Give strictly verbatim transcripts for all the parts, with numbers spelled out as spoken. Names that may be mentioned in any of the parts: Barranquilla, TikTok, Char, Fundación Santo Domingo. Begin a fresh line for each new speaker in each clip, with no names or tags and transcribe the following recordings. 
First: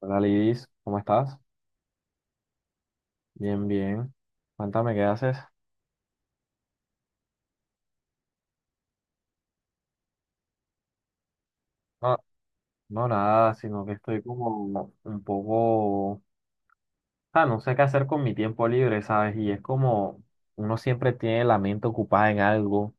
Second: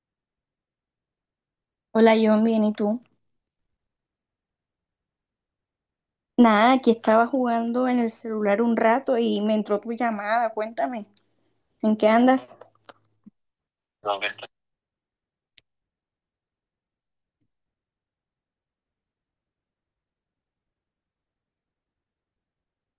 Hola Lidis, ¿cómo estás?
Hola John, bien, ¿y tú?
Bien, bien. Cuéntame, ¿qué haces?
Nada, aquí estaba jugando en el celular un rato y me entró tu llamada. Cuéntame, ¿en qué
No,
andas?
no nada, sino que
No,
estoy
que estoy-
como un poco. Ah, no sé qué hacer con mi tiempo libre, ¿sabes? Y es como uno siempre tiene la mente ocupada en algo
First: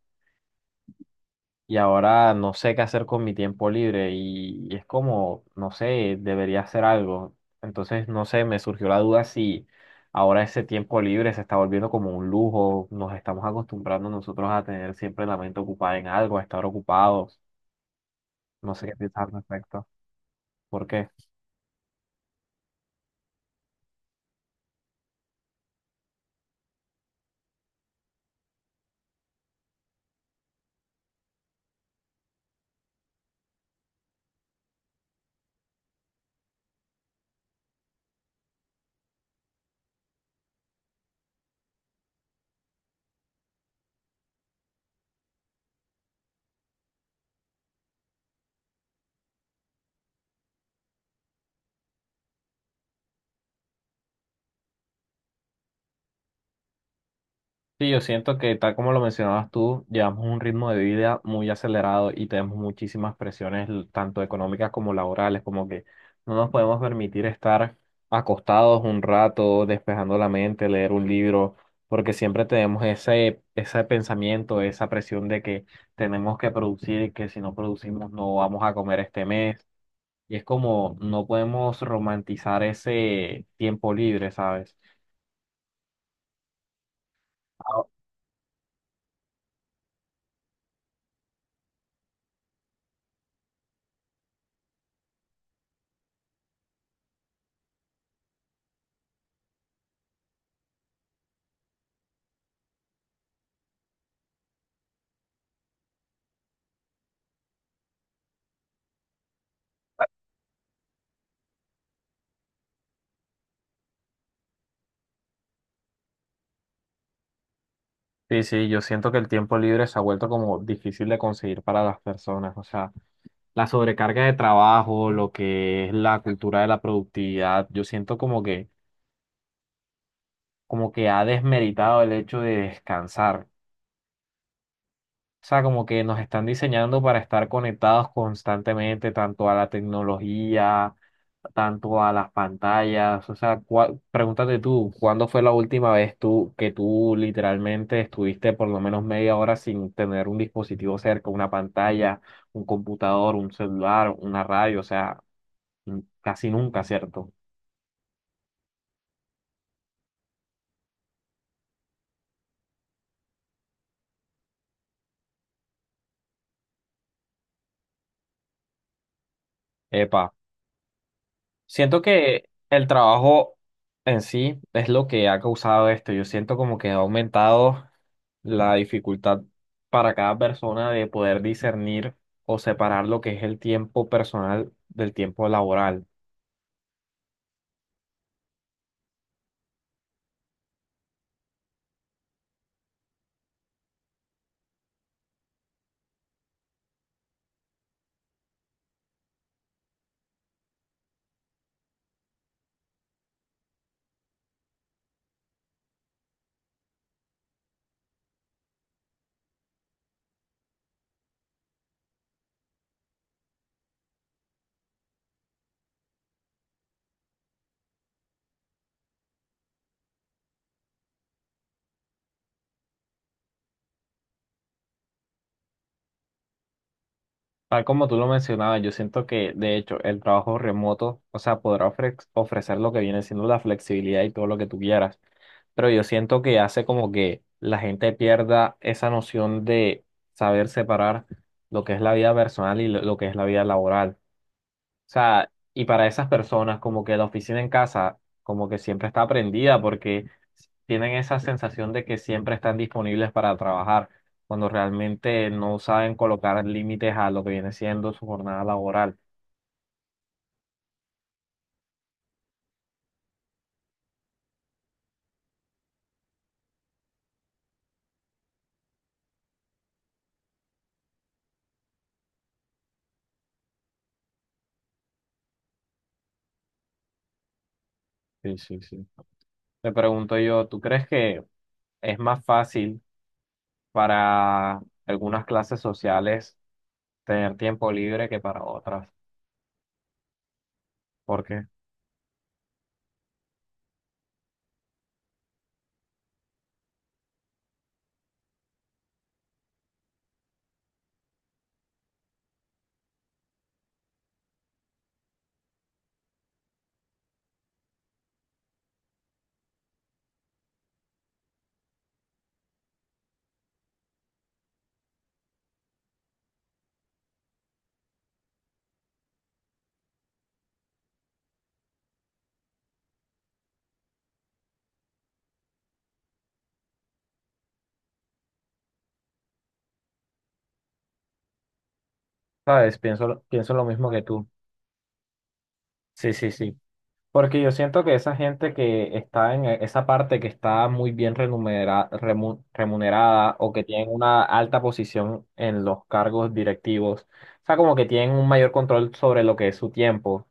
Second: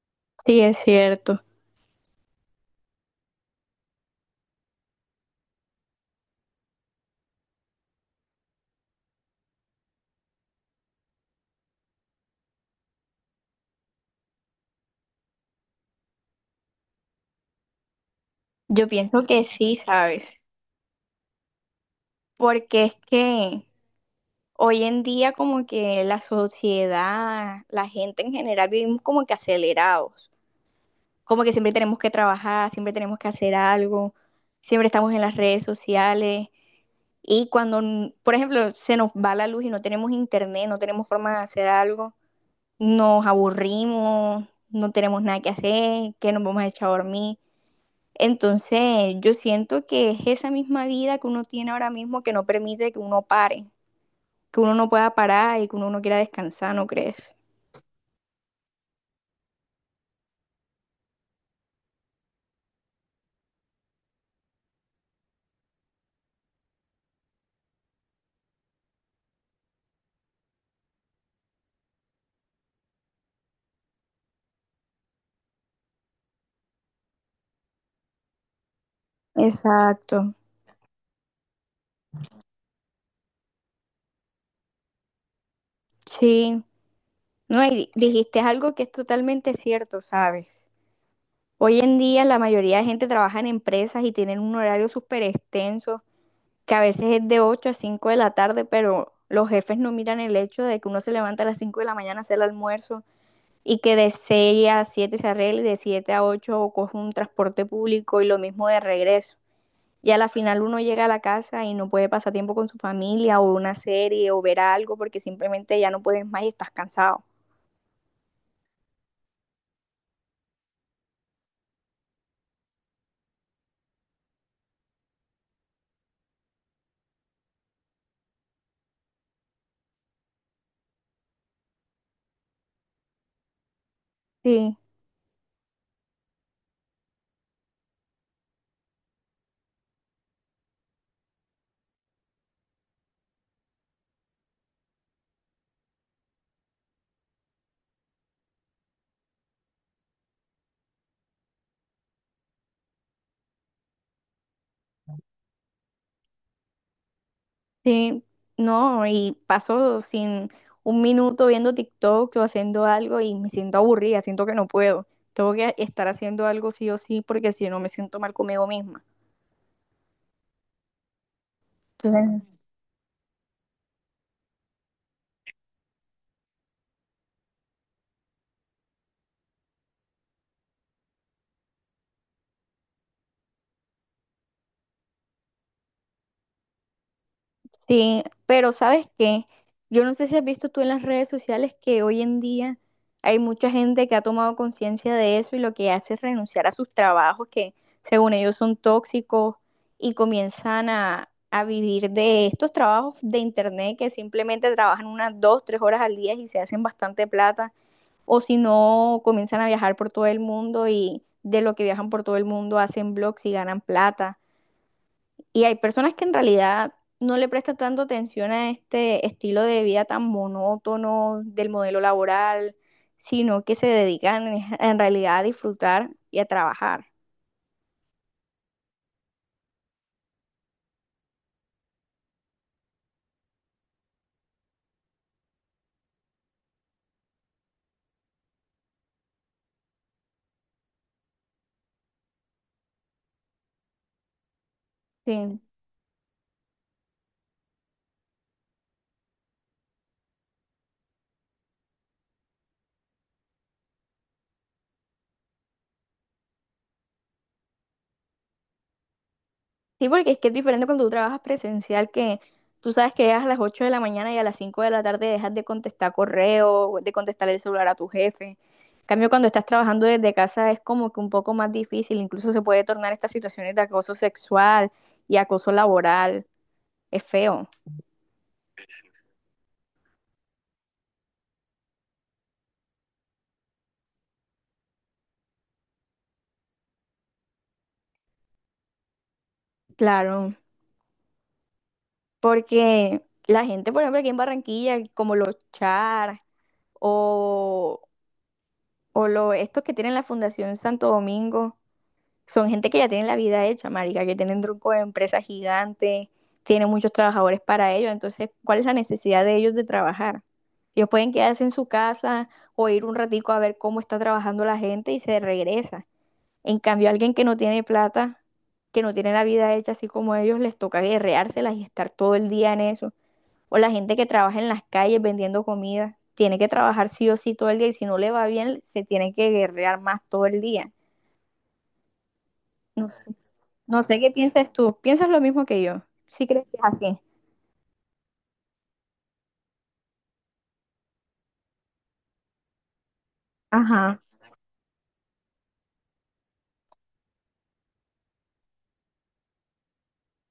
Sí, es cierto.
y ahora no sé qué hacer con mi tiempo libre y, y es como, no sé, debería hacer algo. Entonces, no sé, me surgió la duda si ahora ese tiempo libre se está volviendo como un lujo, nos estamos acostumbrando nosotros a tener siempre la mente ocupada en algo, a estar ocupados. No sé
Yo
qué
pienso
piensas al
que sí,
respecto.
¿sabes?
¿Por qué?
Porque es que hoy en día como que la sociedad, la gente en general vivimos como que acelerados, como que siempre tenemos que trabajar, siempre tenemos que hacer algo, siempre estamos en las redes sociales. Y cuando, por ejemplo, se nos va la luz y no tenemos internet, no tenemos forma de hacer algo, nos aburrimos, no tenemos nada que hacer, que nos vamos a echar a dormir. Entonces, yo siento que es esa misma vida que uno tiene ahora mismo que no permite que uno pare, que uno no pueda parar y que uno no quiera descansar, ¿no crees?
Sí, yo siento que tal como lo mencionabas tú, llevamos un ritmo de vida muy acelerado y tenemos muchísimas presiones, l- tanto económicas como laborales, como que no nos podemos permitir estar acostados un rato, despejando la mente, leer un libro, porque siempre tenemos ese, ese pensamiento, esa presión de que tenemos que producir y que si no producimos no vamos a comer este mes.
Exacto,
Y es como no podemos romantizar ese tiempo libre, ¿sabes?
sí. No, y di- dijiste algo que es totalmente cierto, ¿sabes? Hoy en día la mayoría de gente trabaja en empresas y tienen un horario súper extenso que a veces es de ocho a cinco de la tarde, pero los jefes no miran el hecho de que uno se levanta a las cinco de la mañana a hacer el almuerzo y que de seis a siete se arregle, de siete a ocho coge un transporte público y lo mismo de regreso. Y a la final uno llega a la casa y no puede pasar tiempo con su familia o una serie o ver algo porque simplemente ya no puedes más y estás cansado.
Sí, sí, yo siento que el tiempo libre se ha vuelto como difícil de conseguir para las personas. O sea, la sobrecarga de trabajo, lo que es la cultura de la productividad, yo siento como que, como que ha desmeritado el hecho de descansar.
Sí.
O sea, como que nos están diseñando para estar conectados constantemente, tanto a la tecnología, tanto a las pantallas. O sea, cua- pregúntate tú, ¿cuándo fue la última vez tú que tú literalmente estuviste por lo menos media hora sin tener un dispositivo cerca, una pantalla, un computador, un celular, una radio? O sea, n- casi nunca, ¿cierto?
Sí, no, y paso sin un minuto viendo TikTok o haciendo algo y me siento aburrida, siento que no puedo. Tengo que estar haciendo algo sí o sí porque si no me siento mal conmigo misma.
Epa. Siento
Entonces,
que el trabajo en sí es lo que ha causado esto. Yo siento como que ha aumentado la dificultad para cada persona de poder discernir o separar lo que es el tiempo personal del tiempo laboral.
sí, pero ¿sabes qué? Yo no sé si has visto tú en las redes sociales que hoy en día hay mucha gente que ha tomado conciencia de eso y lo que hace es renunciar a sus trabajos que según ellos son tóxicos y comienzan a, a vivir de estos trabajos de internet que simplemente trabajan unas dos, tres horas al día y se hacen bastante plata, o si no comienzan a viajar por todo el mundo y de lo que viajan por todo el mundo hacen blogs y ganan plata, y hay personas que en realidad no le prestan tanto atención a este estilo de vida tan monótono del modelo laboral, sino que se dedican en, en realidad a disfrutar y a trabajar.
Tal como tú lo mencionabas, yo siento que de hecho el trabajo remoto, o sea, podrá ofrec- ofrecer lo que viene siendo la flexibilidad y todo lo que tú quieras, pero yo siento que hace como que la gente pierda esa noción de saber separar lo que es la vida personal y lo lo que es la vida laboral. O sea,
Sí.
y para esas personas, como que la oficina en casa, como que siempre está prendida porque tienen esa sensación de que siempre están disponibles para trabajar, cuando realmente no saben colocar límites a lo que viene siendo su jornada laboral.
Sí, porque es que es diferente cuando tú trabajas presencial, que tú sabes que llegas a las ocho de la mañana y a las cinco de la tarde dejas de contestar correo, de contestar el celular a tu jefe. En cambio, cuando estás trabajando desde casa es como que un poco más difícil, incluso se puede tornar estas situaciones de acoso sexual y acoso laboral. Es feo.
Sí, sí, sí. Me pregunto yo, ¿tú crees que es más fácil para algunas clases sociales tener tiempo libre que para otras?
Claro,
Porque,
porque la gente, por ejemplo, aquí en Barranquilla, como los Char o, o lo- estos que tienen la Fundación Santo Domingo, son gente que ya tienen la vida hecha, marica, que tienen truco de empresas gigantes, tienen muchos trabajadores para ellos, entonces, ¿cuál es la necesidad de ellos de trabajar? Ellos pueden quedarse en su casa o ir un ratico a ver cómo está trabajando la gente y se regresa. En cambio, alguien que no tiene plata, que no tiene la vida hecha así como ellos, les toca guerreárselas y estar todo el día en eso. O la gente que trabaja en las calles vendiendo comida, tiene que trabajar sí o sí todo el día y si no le va bien, se tiene que guerrear más todo el día.
¿sabes?
No sé,
Pienso, pienso lo
no
mismo
sé
que
qué
tú.
piensas tú. ¿Piensas lo mismo que yo?
Sí,
¿Sí
sí,
crees que
sí.
es así?
Porque yo siento que esa gente que está en e, esa parte que está muy bien remunera- remu- remunerada o que tienen
Ajá,
una alta posición en los cargos directivos, o sea, como que tienen un mayor control sobre lo que es su tiempo,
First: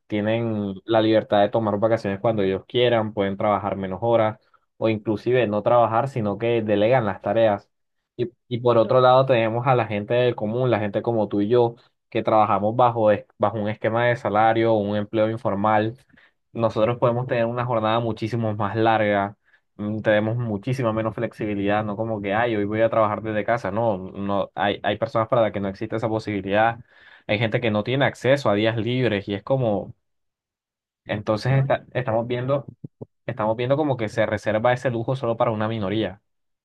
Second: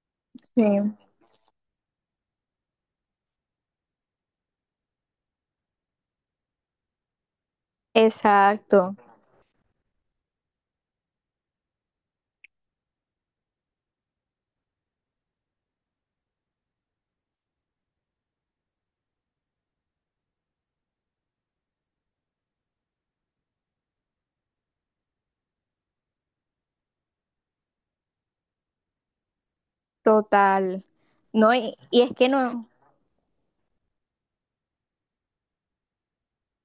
sí.
tienen la libertad de tomar vacaciones cuando ellos quieran, pueden trabajar menos horas o inclusive no trabajar, sino que delegan las tareas. Y, y por
Exacto,
otro lado tenemos a la gente del común, la gente como tú y yo, que trabajamos bajo, es- bajo un esquema de salario, un empleo informal nosotros podemos tener una jornada muchísimo más larga, mm, tenemos muchísima menos flexibilidad, no como que, ay, hoy voy a trabajar desde casa. No, no, hay, hay personas para las que no existe esa posibilidad. Hay gente que no tiene acceso a días libres y es como,
total.
entonces
No,
Ujú.
y,
está-
y es
estamos
que
viendo,
no,
estamos viendo como que se reserva ese lujo solo para una minoría.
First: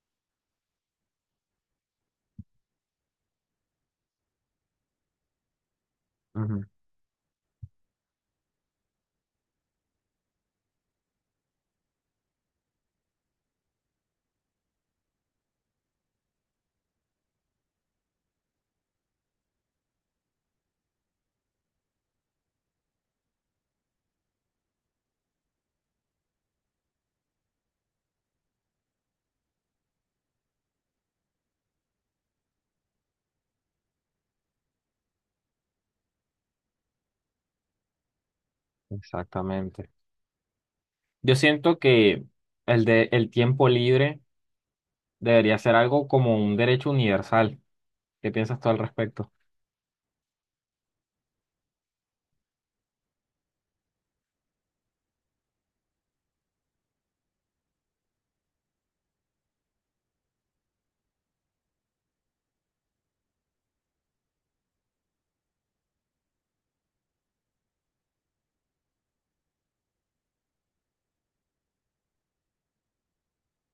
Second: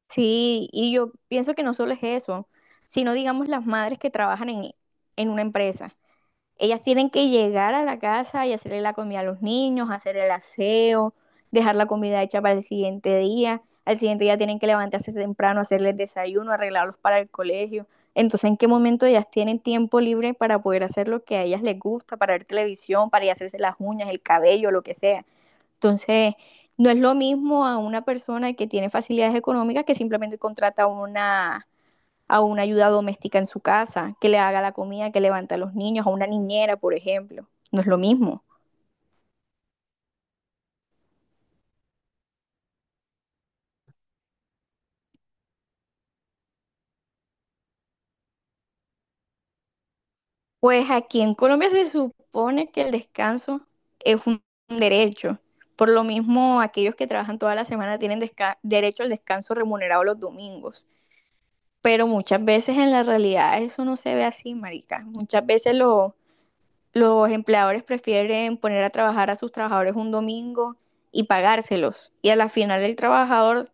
sí, y yo pienso que no solo es eso, sino digamos las madres que trabajan en, en una empresa.
Ujú.
Ellas tienen que llegar a la casa y hacerle la comida a los niños, hacer el aseo, dejar la comida hecha para el siguiente día. Al siguiente día tienen que levantarse temprano, hacerles desayuno, arreglarlos para el colegio. Entonces, ¿en qué momento ellas tienen tiempo libre para poder hacer lo que a ellas les gusta, para ver televisión, para ir a hacerse las uñas, el cabello, lo que sea? Entonces, no es lo mismo a una persona que tiene facilidades económicas que simplemente contrata una a una ayuda doméstica en su casa, que le haga la comida, que levante a los niños, a una niñera, por ejemplo. No es lo mismo.
Exactamente. Yo siento que el de el tiempo libre debería ser algo como un derecho universal. ¿Qué piensas tú al respecto?
Pues aquí en Colombia se supone que el descanso es un derecho. Por lo mismo, aquellos que trabajan toda la semana tienen desca- derecho al descanso remunerado los domingos. Pero muchas veces en la realidad eso no se ve así, marica. Muchas veces los Los empleadores prefieren poner a trabajar a sus trabajadores un domingo y pagárselos. Y a la final el trabajador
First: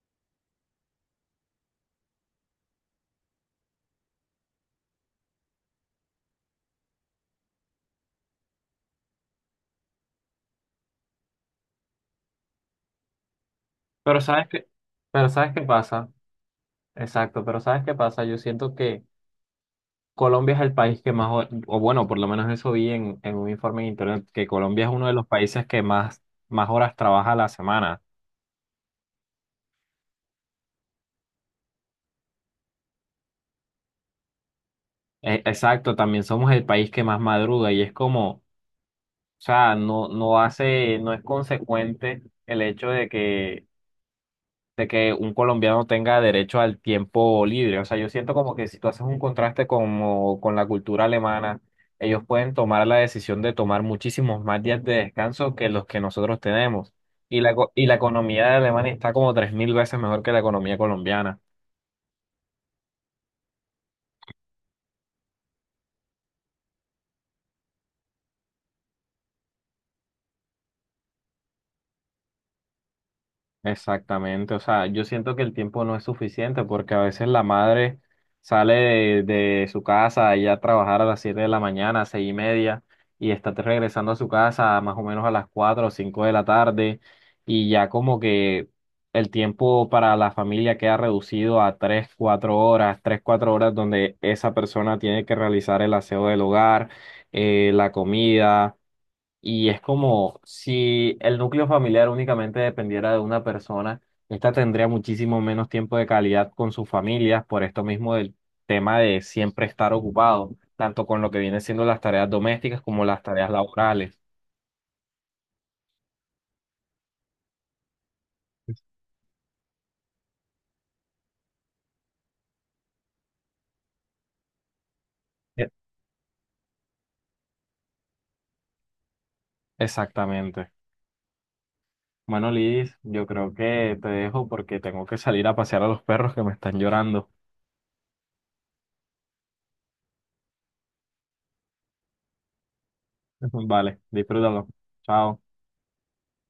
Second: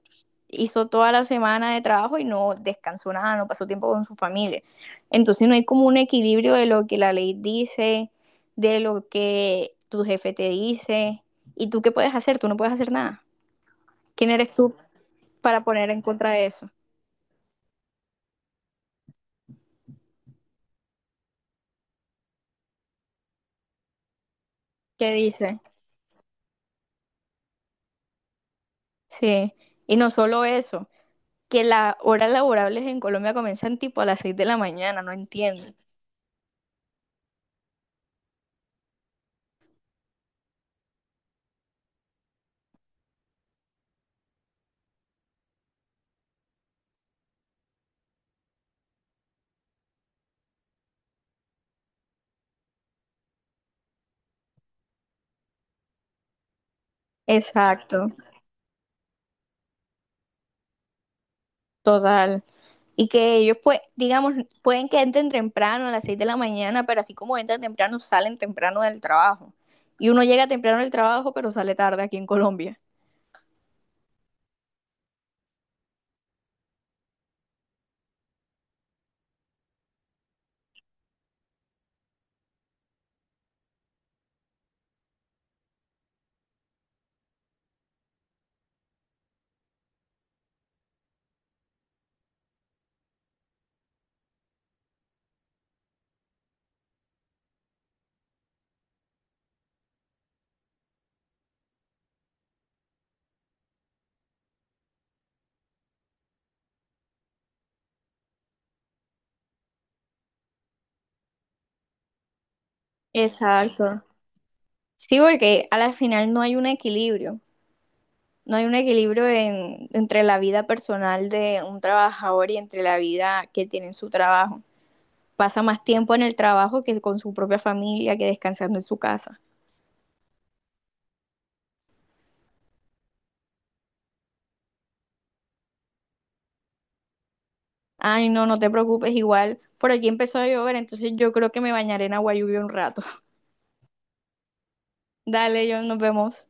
hizo toda la semana de trabajo y no descansó nada, no pasó tiempo con su familia. Entonces no hay como un equilibrio de lo que la ley dice, de lo que tu jefe te dice. ¿Y tú qué puedes hacer? Tú no puedes hacer nada.
Pero
¿Quién
sabes
eres
qué,
tú
pero ¿sabes qué
para poner en
pasa?
contra de eso?
Exacto, pero ¿sabes qué pasa? Yo siento que Colombia es el país que más, o o bueno, por lo menos eso vi en, en un informe en internet, que Colombia es uno
¿Qué
de los
dice?
países que más, más horas trabaja a la semana.
Sí. Y no solo eso. Que las horas laborables en Colombia comienzan tipo a las seis de la mañana, no
E-
entiendo.
exacto, también somos el país que más madruga y es como, o sea, no, no hace, no es consecuente el hecho de que de que un colombiano tenga derecho al tiempo libre. O sea, yo siento como que si tú haces un contraste como con la cultura alemana, ellos pueden tomar la decisión de tomar muchísimos más días de descanso que los que nosotros tenemos. Y la, co y la
Exacto,
economía de Alemania está como tres mil veces mejor que la economía colombiana.
total. Y que ellos, pues, digamos, pueden que entren temprano a las seis de la mañana, pero así como entran temprano, salen temprano del trabajo. Y uno llega temprano del trabajo, pero sale tarde aquí en Colombia.
Exactamente, o sea, yo siento que el tiempo no es suficiente porque a veces la madre sale de, de su casa ya a trabajar a las siete de la mañana, seis y media, y está regresando a su casa más o menos a las cuatro o cinco de la tarde, y ya como que el tiempo para la familia queda reducido a tres cuatro horas, tres cuatro horas donde esa persona tiene que realizar el aseo del hogar, eh, la comida y es como si el núcleo familiar únicamente dependiera de una persona, esta tendría muchísimo menos tiempo de calidad con sus familias por esto mismo del tema de siempre estar ocupado, tanto con lo que viene siendo las tareas domésticas como las tareas
Exacto.
laborales.
Sí, porque a la final no hay un equilibrio. No hay un equilibrio en- entre la vida personal de un trabajador y entre la vida que tiene en su trabajo. Pasa
E-
más tiempo en el trabajo que con su propia familia, que descansando en su casa.
Exactamente. Bueno, Liz, yo creo que te dejo porque tengo que salir a pasear a los perros que me están llorando.
Ay, no, no te preocupes, igual por aquí empezó a llover, entonces yo creo que me bañaré en agua lluvia un rato.
Vale, disfrútalo. Chao.
Dale, John, nos vemos.